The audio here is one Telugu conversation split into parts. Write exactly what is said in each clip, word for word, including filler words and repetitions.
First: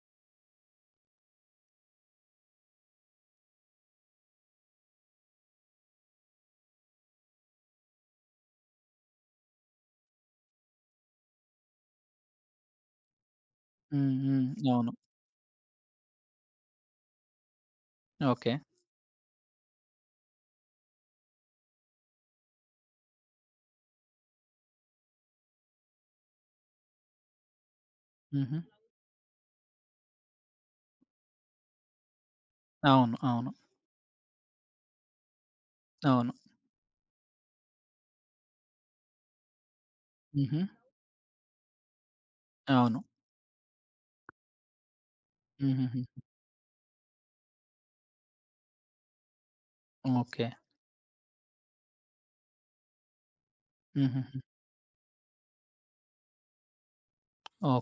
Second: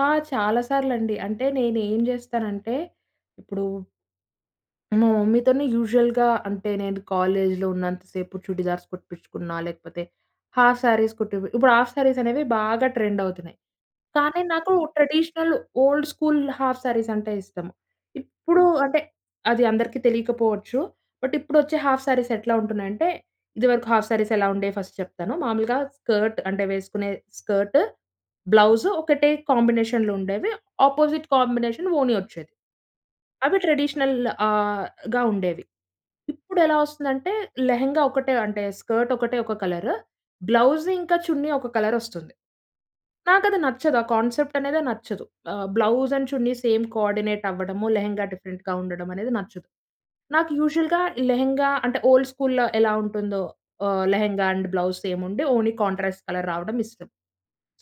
ఆ! చాలా సార్లుండి. అంటే నేనేం జేస్తానంటే, ఇప్పుడు మా మమ్మీతోని యూజువల్‌గా అంటే, నేను కాలేజీలో ఉన్నంత సేపు చుడీదార్స్ కుట్టిపించుకున్న. లేకపోతే, హాఫ్ శారీస్ కుట్టి పి ఇప్పుడు హాఫ్ శారీస్ అనేవి బాగా ట్రెండ్ అవుతున్నాయి. హ్మ్. కానీ, హ్మ్. నాకు అవును. Traditional old school half saris అంటే ఇష్టం. ఓకే. ఇప్పుడు అంటే, అది అందరికీ తెలియకపోవచ్చు. బట్ ఇప్పుడొచ్చే హాఫ్ శారీస్ ఎట్లా ఉంటున్నాయంటే, ఇదివరకు హాఫ్ శారీస్ ఎలా ఉండేవి ఫస్ట్ చెప్తాను. మామూలుగా స్కర్ట్ అంటే, వేసుకునే స్కర్టు హుహు. ,బ్లౌజు ఒకటే కాంబినేషన్లుండేవి. అపోజిట్ కాంబినేషన్ ఓని వచ్చేది. అవును. అవును. అవి ట్రెడిషనల్‌ ఆహ్, గా ఉండేవి. అవును. ఇప్పుడు ఎలా వస్తుందంటే, లెహెంగా ఒకటే, అంటే స్కర్ట్ ఒకటే ఒక కలరు. హుహు. బ్లౌజు ఇంకా చున్నీ ఒక కలరొస్తుంది. అవును. నాకది నచ్చదు. ఆ కాన్సెప్ట్ అనేదే నచ్చదు. ఆ! హుహుహు. Blouse and chunnis same coordinate అవ్వడము లెహెంగా డిఫరెంట్‌గా ఉండడం అనేది నచ్చదు. నాకు ఓకే. యూజువల్‌గా లెహెంగా అంటే, ఓల్డ్ స్కూలులో ఎలా ఉంటుందో ఆహ్, హుహుహు. లెహెంగా అండ్ బ్లౌజ్ సేముండి ఓన్లీ కాంట్రాస్ట్ కలర్ రావడం ఇష్టం.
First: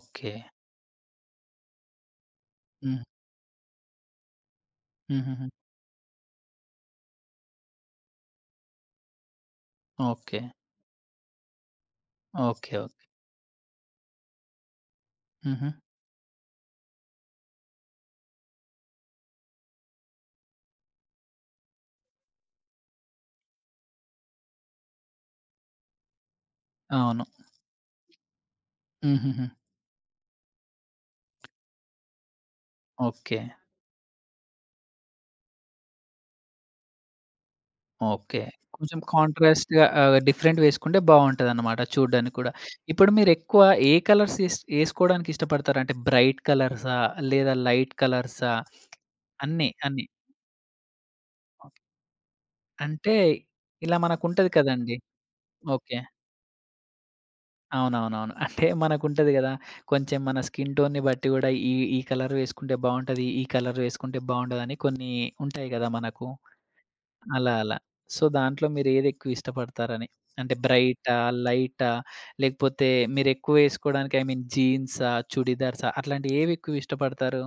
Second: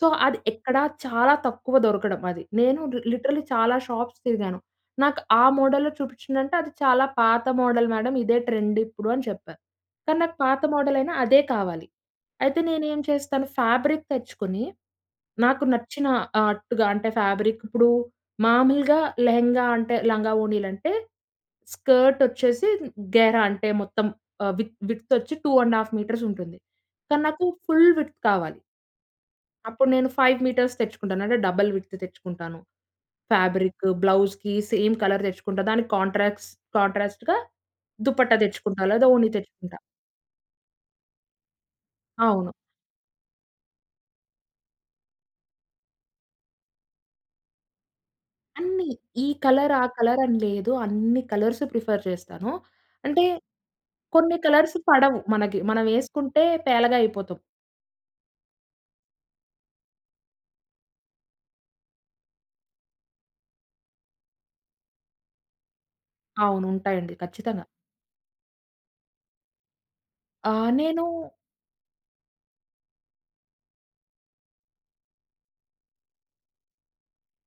సో, అది ఎక్కడా చాలా తక్కువ దొరకడం. అది నేను లి హ్మ్. లిటరల్లీ చాలా షాప్స్ తిరిగాను. నాకు ఆ హుహుహు. మోడల్‌లో చూపించ్ఛందంటే, అది చాలా పాత మోడల్ మేడం ఇదే ట్రెండ్ ఇప్పుడు అని చెప్పారు. కానీ, నాకు ఓకే. పాత మోడల్ అయినా అదే కావాలి. ఓకే. అయితే నేనేం ఓకే. చేస్తాను ఫ్యాబ్రిక్ తెచ్చుకొని, నాకు హుహు. నచ్చిన ఆట్టుగా అంటే ఫ్యాబ్రిక్ ఇప్పుడు మాములుగా లెహెంగా అంటే లంగావోణీలు అంటే, స్కర్ట్ వచ్చేసి, గేరా అంటే మొత్తం ఆహ్, వి విడ్త్ వచ్చి టూ అండ్ ఆఫ్ మీటర్స్ ఉంటుంది. కానీ, అవును. నాకు ఫుల్ విడ్త్ కావాలి. హుహుహు. అప్పుడు నేను ఫైవ్ మీటర్స్ తెచ్చుకుంటాను. అంటే డబుల్ విడ్త్ తెచ్చుకుంటాను. ఓకే. ఫాబ్రికు బ్లౌజ్‌కి సేమ్ కలర్ తెచ్చుకుంటా. దానికి కాంట్రాస్ కాంట్రాస్ట్‌గా దుప్పట్టా ఓకే. తెచ్చుకుంటా కొంచెం లేదా ఓనీ కాంట్రాస్ట్‌ తెచ్చుకుంటా. ఆహ్, డిఫరెంట్‌వి వేసుకుంటే బాగుంటదన్నమాట చూడ్డానికి అవును. కూడా. ఇప్పుడు మీరెక్కువ ఏ కలర్స్ ఏస్ ఏసుకోవడానికి ఇష్టపడతారు? అంటే, బ్రైట్ కలర్సా? లేదా లైట్ కలర్సా? అన్ని ఈ అన్ని, కలర్, ఆ అన్ని? కలర్ అని లేదు. అన్ని కలర్స్ ఆ! ప్రిఫర్ చేస్తాను. అంటే, అంటే, ఇలా కొన్ని మనకుంటది కలర్స్ కదండీ! పడవు మనకి. మనం ఓకే. ఏసుకుంటే పేలగా అయిపోతాం. అవునవునవును. అంటే, మనకుంటది కదా! కొంచెం మన స్కిన్ టోన్‌ని బట్టి కూడా ఈ ఈ కలర్ వేసుకుంటే బావుంటది ఈ కలర్ వేసుకుంటే బావుండదని కొన్ని ఉంటాయి కదా! మనకు. అవును. ఉంటాయండి. అలా ఖచ్చితంగా. అలా. సో, దాంట్లో మీరేదెక్కువ ఇష్టపడతారని? ఆ! అంటే నేను బ్రైటా? లైటా? లేకపోతే మీరెక్కువ ఏసుకోవడానికి ఐ మీన్ జీన్సా? చుడిదార్సా? అట్లాంటివి ఏవి ఎక్కువిష్టపడతారు?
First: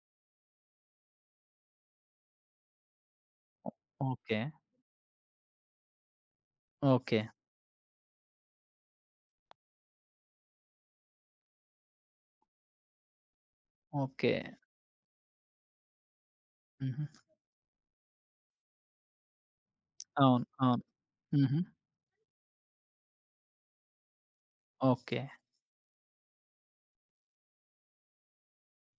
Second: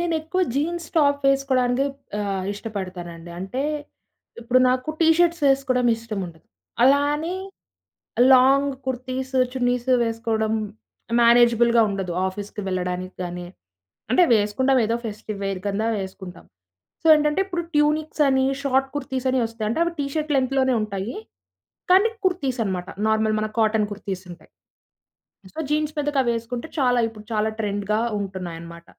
నేనెక్కువ జీన్స్, టాప్ వేసుకోవడానికే ఆహ్, ఇష్టపడతానండి. అంటే, ఓహ్! ఓకే. ఇప్పుడు నాకు టీ షర్ట్స్ వేసుకోవడం ఇష్టముండదు. అలా ఓకే. అని లాంగ్ కుర్తీసు, చున్నీసు వేసుకోవడం మేనేజబుల్‌గా ఉండదు. ఆఫీస్‌కి వెళ్ళడానికి గానీ అంటే ఓకే. వేసుకుంటాం ఏదో ఫెస్టివ్ వేర్ కింద వేసుకుంటాం. సో హుహు. ఏంటంటే, ఇప్పుడు ట్యూనిక్స్ అని షార్ట్ కుర్తీస్ అని వస్తాయి. అంటే అవి టీ షర్ట్ అవును. లెంగ్త్‌లోనే అవును. ఉంటాయి. హుహు. కానీ కుర్తీస్ అనమాట. నార్మల్ మన కాటన్ కుర్తీస్ ఉంటాయి. ఓకే. సో, జీన్స్ మీదకి అవేసుకుంటే చాలా ఇపుడు చాలా ట్రెండ్‌గా ఉంటున్నాయన్నమాట.